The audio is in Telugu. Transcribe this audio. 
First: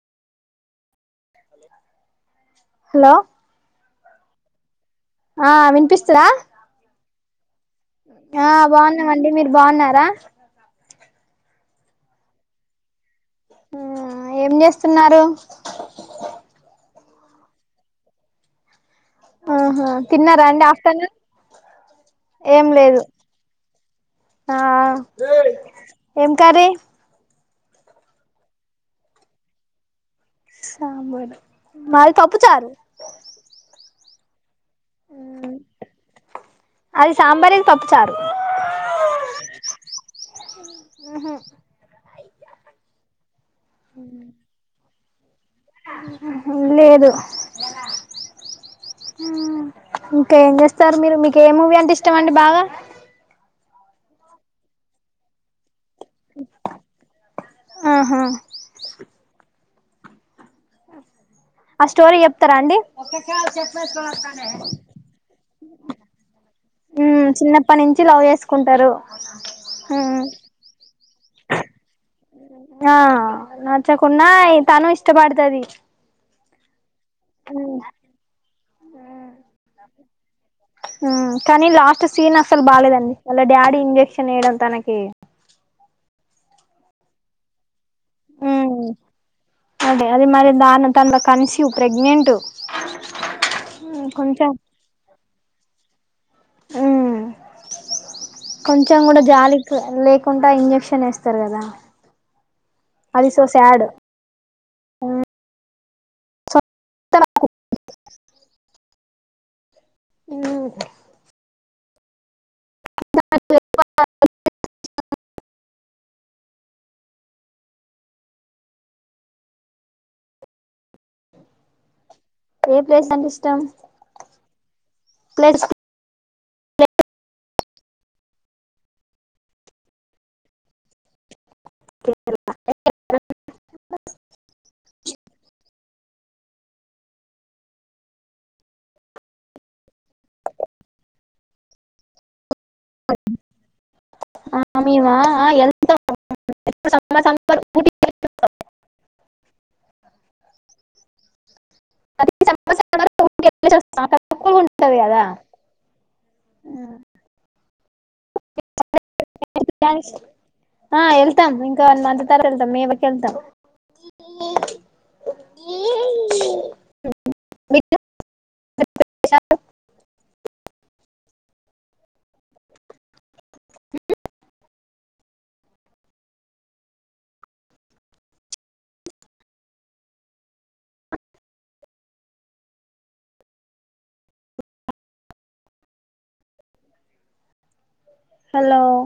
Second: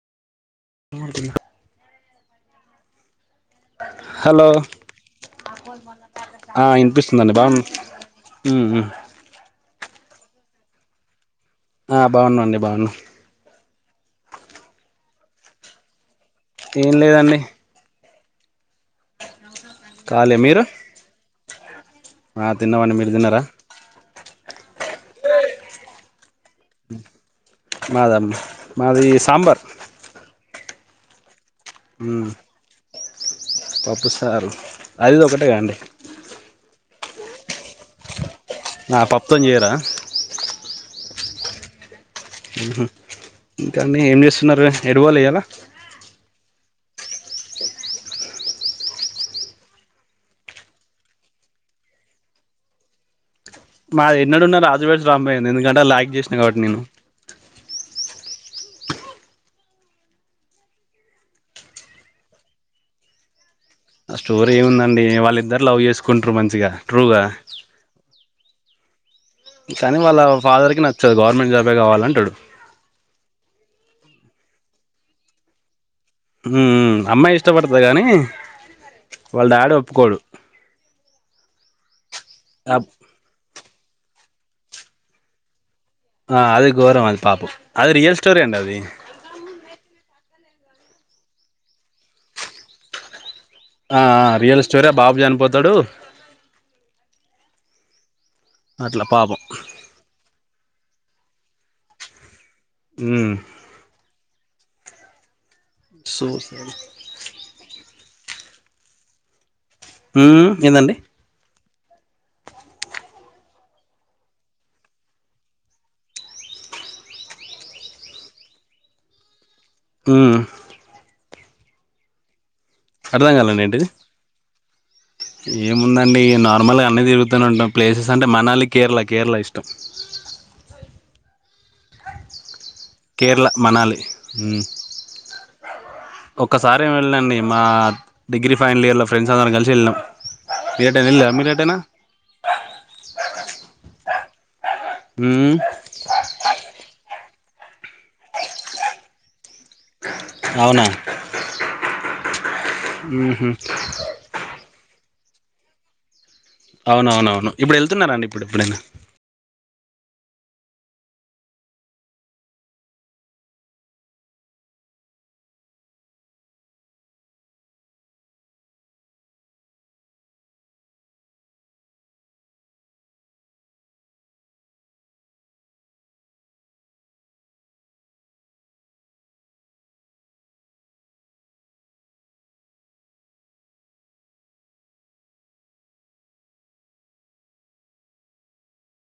ఎంటిది హలో హలో ఆ వినిపిస్తాదా ఆ వినిపిస్తుందండి బాగు ఆ బాగున్నామండి మీరు బాగున్నారా ఆ బాగున్నా అండి బాగున్నా ఏం చేస్తున్నారు ఏం లేదండి ఆహా ఖాళీ తిన్నారా మీరు అండి ఆఫ్టర్నూన్ ఆ ఏం తిన్నామండి లేదు మీరు తిన్నారా ఆ ఏం కర్రీ మాద అండి మాది సాంబార్ సాంబారు మాది పప్పు చారు పప్పు చారు అది ఇది ఒకటేగా అండి అది సాంబార్ అది పప్పు చారు ఆ పప్పుతో చేయరా ఆహా ఆహ ఇంకా అండి ఏం చేస్తున్నారు ఎటుపోలె ఇయ్యాలా లేదు ఇంకా ఏం చేస్తారు మీరు మీకు ఏ మూవీ అంటే ఇష్టం అండి బాగా నాది ఎన్నడున్నా రాజు వెడ్స్ రాంబాయ్ అండి ఎందుకంటే అల్ ఆక్ చేసినా కాబట్టి నేను ఆహా ఆ స్టోరీ చెప్తారా అండి ఆ స్టోరీ ఏముందండి వాళ్ళిద్దరు లవ్ చేసుకుంటారు మంచిగా ట్రూగా కుంటారు కాని వాళ్ళ ఫాదర్ కి నచ్చదు గవర్నమెంట్ జాబే కావాలంటడు ఆ నచ్చకున్నా తను ఇష్టపడతుది హు అమ్మాయి ఇష్టపడతది కానీ వాళ్ళ డాడీ ఒప్పుకోడు కాని లాస్ట్ సీన్ అస్సల్ ఆ బాలేదండి వాళ్ళ డాడీ ఇంజెక్షన్ వేయడం తనకి ఆ అదే గోరం అది పాపం అది రియల్ స్టోరీ అండి అది అదె అది మరి దాను తంద కన్సివ్ ప్రెగ్నెంట్ ఆ కొంచెం రియల్ స్టోరీ బాబు చనిపోతడు ఉమ్ కొంచెం అట్లా కూడ పాపం జాలికి లేకుండా ఇంజెక్షన్ అట్టనే వస్తారు కదా ఐ ఉమ్, సొ శాడ్ సూజ్ ఉమ్ ఏందండి న [inaudible] ఉమ్ ఏ ప్లేస్ అంటె అర్థం ఇష్టం కాలండి ఏంటిది ప్లేస్ ఏముందండి నార్మల్గ అన్న తిరుగుతూనే ఉంటాం ప్లేసెస్ అంటే మనలి కేరళ కేరళ ఇష్టం కేర్ళ మనాలి ఒక్కసారి ఏమి వెళ్ళినండి మా డిగ్రీ ఫైనల్ ఇయర్లో ఫ్రెండ్స్ అందరం కలిసి వెళ్ళినాం మీరేట్యినా వెళ్ళా మీరే టైనా మమీవ అ ఉమ్, ఎంత [inaudible] అవున [inaudible] అంటె కదా అవునవునవును ఇప్పుడు వెళ్తున్నారండి ఇప్పుడిప్పుడె అ వెళ్తాం ఇంక వన్ మంత్ తరత వెళ్తాం మేవకి వెళ్తాం హలోయ్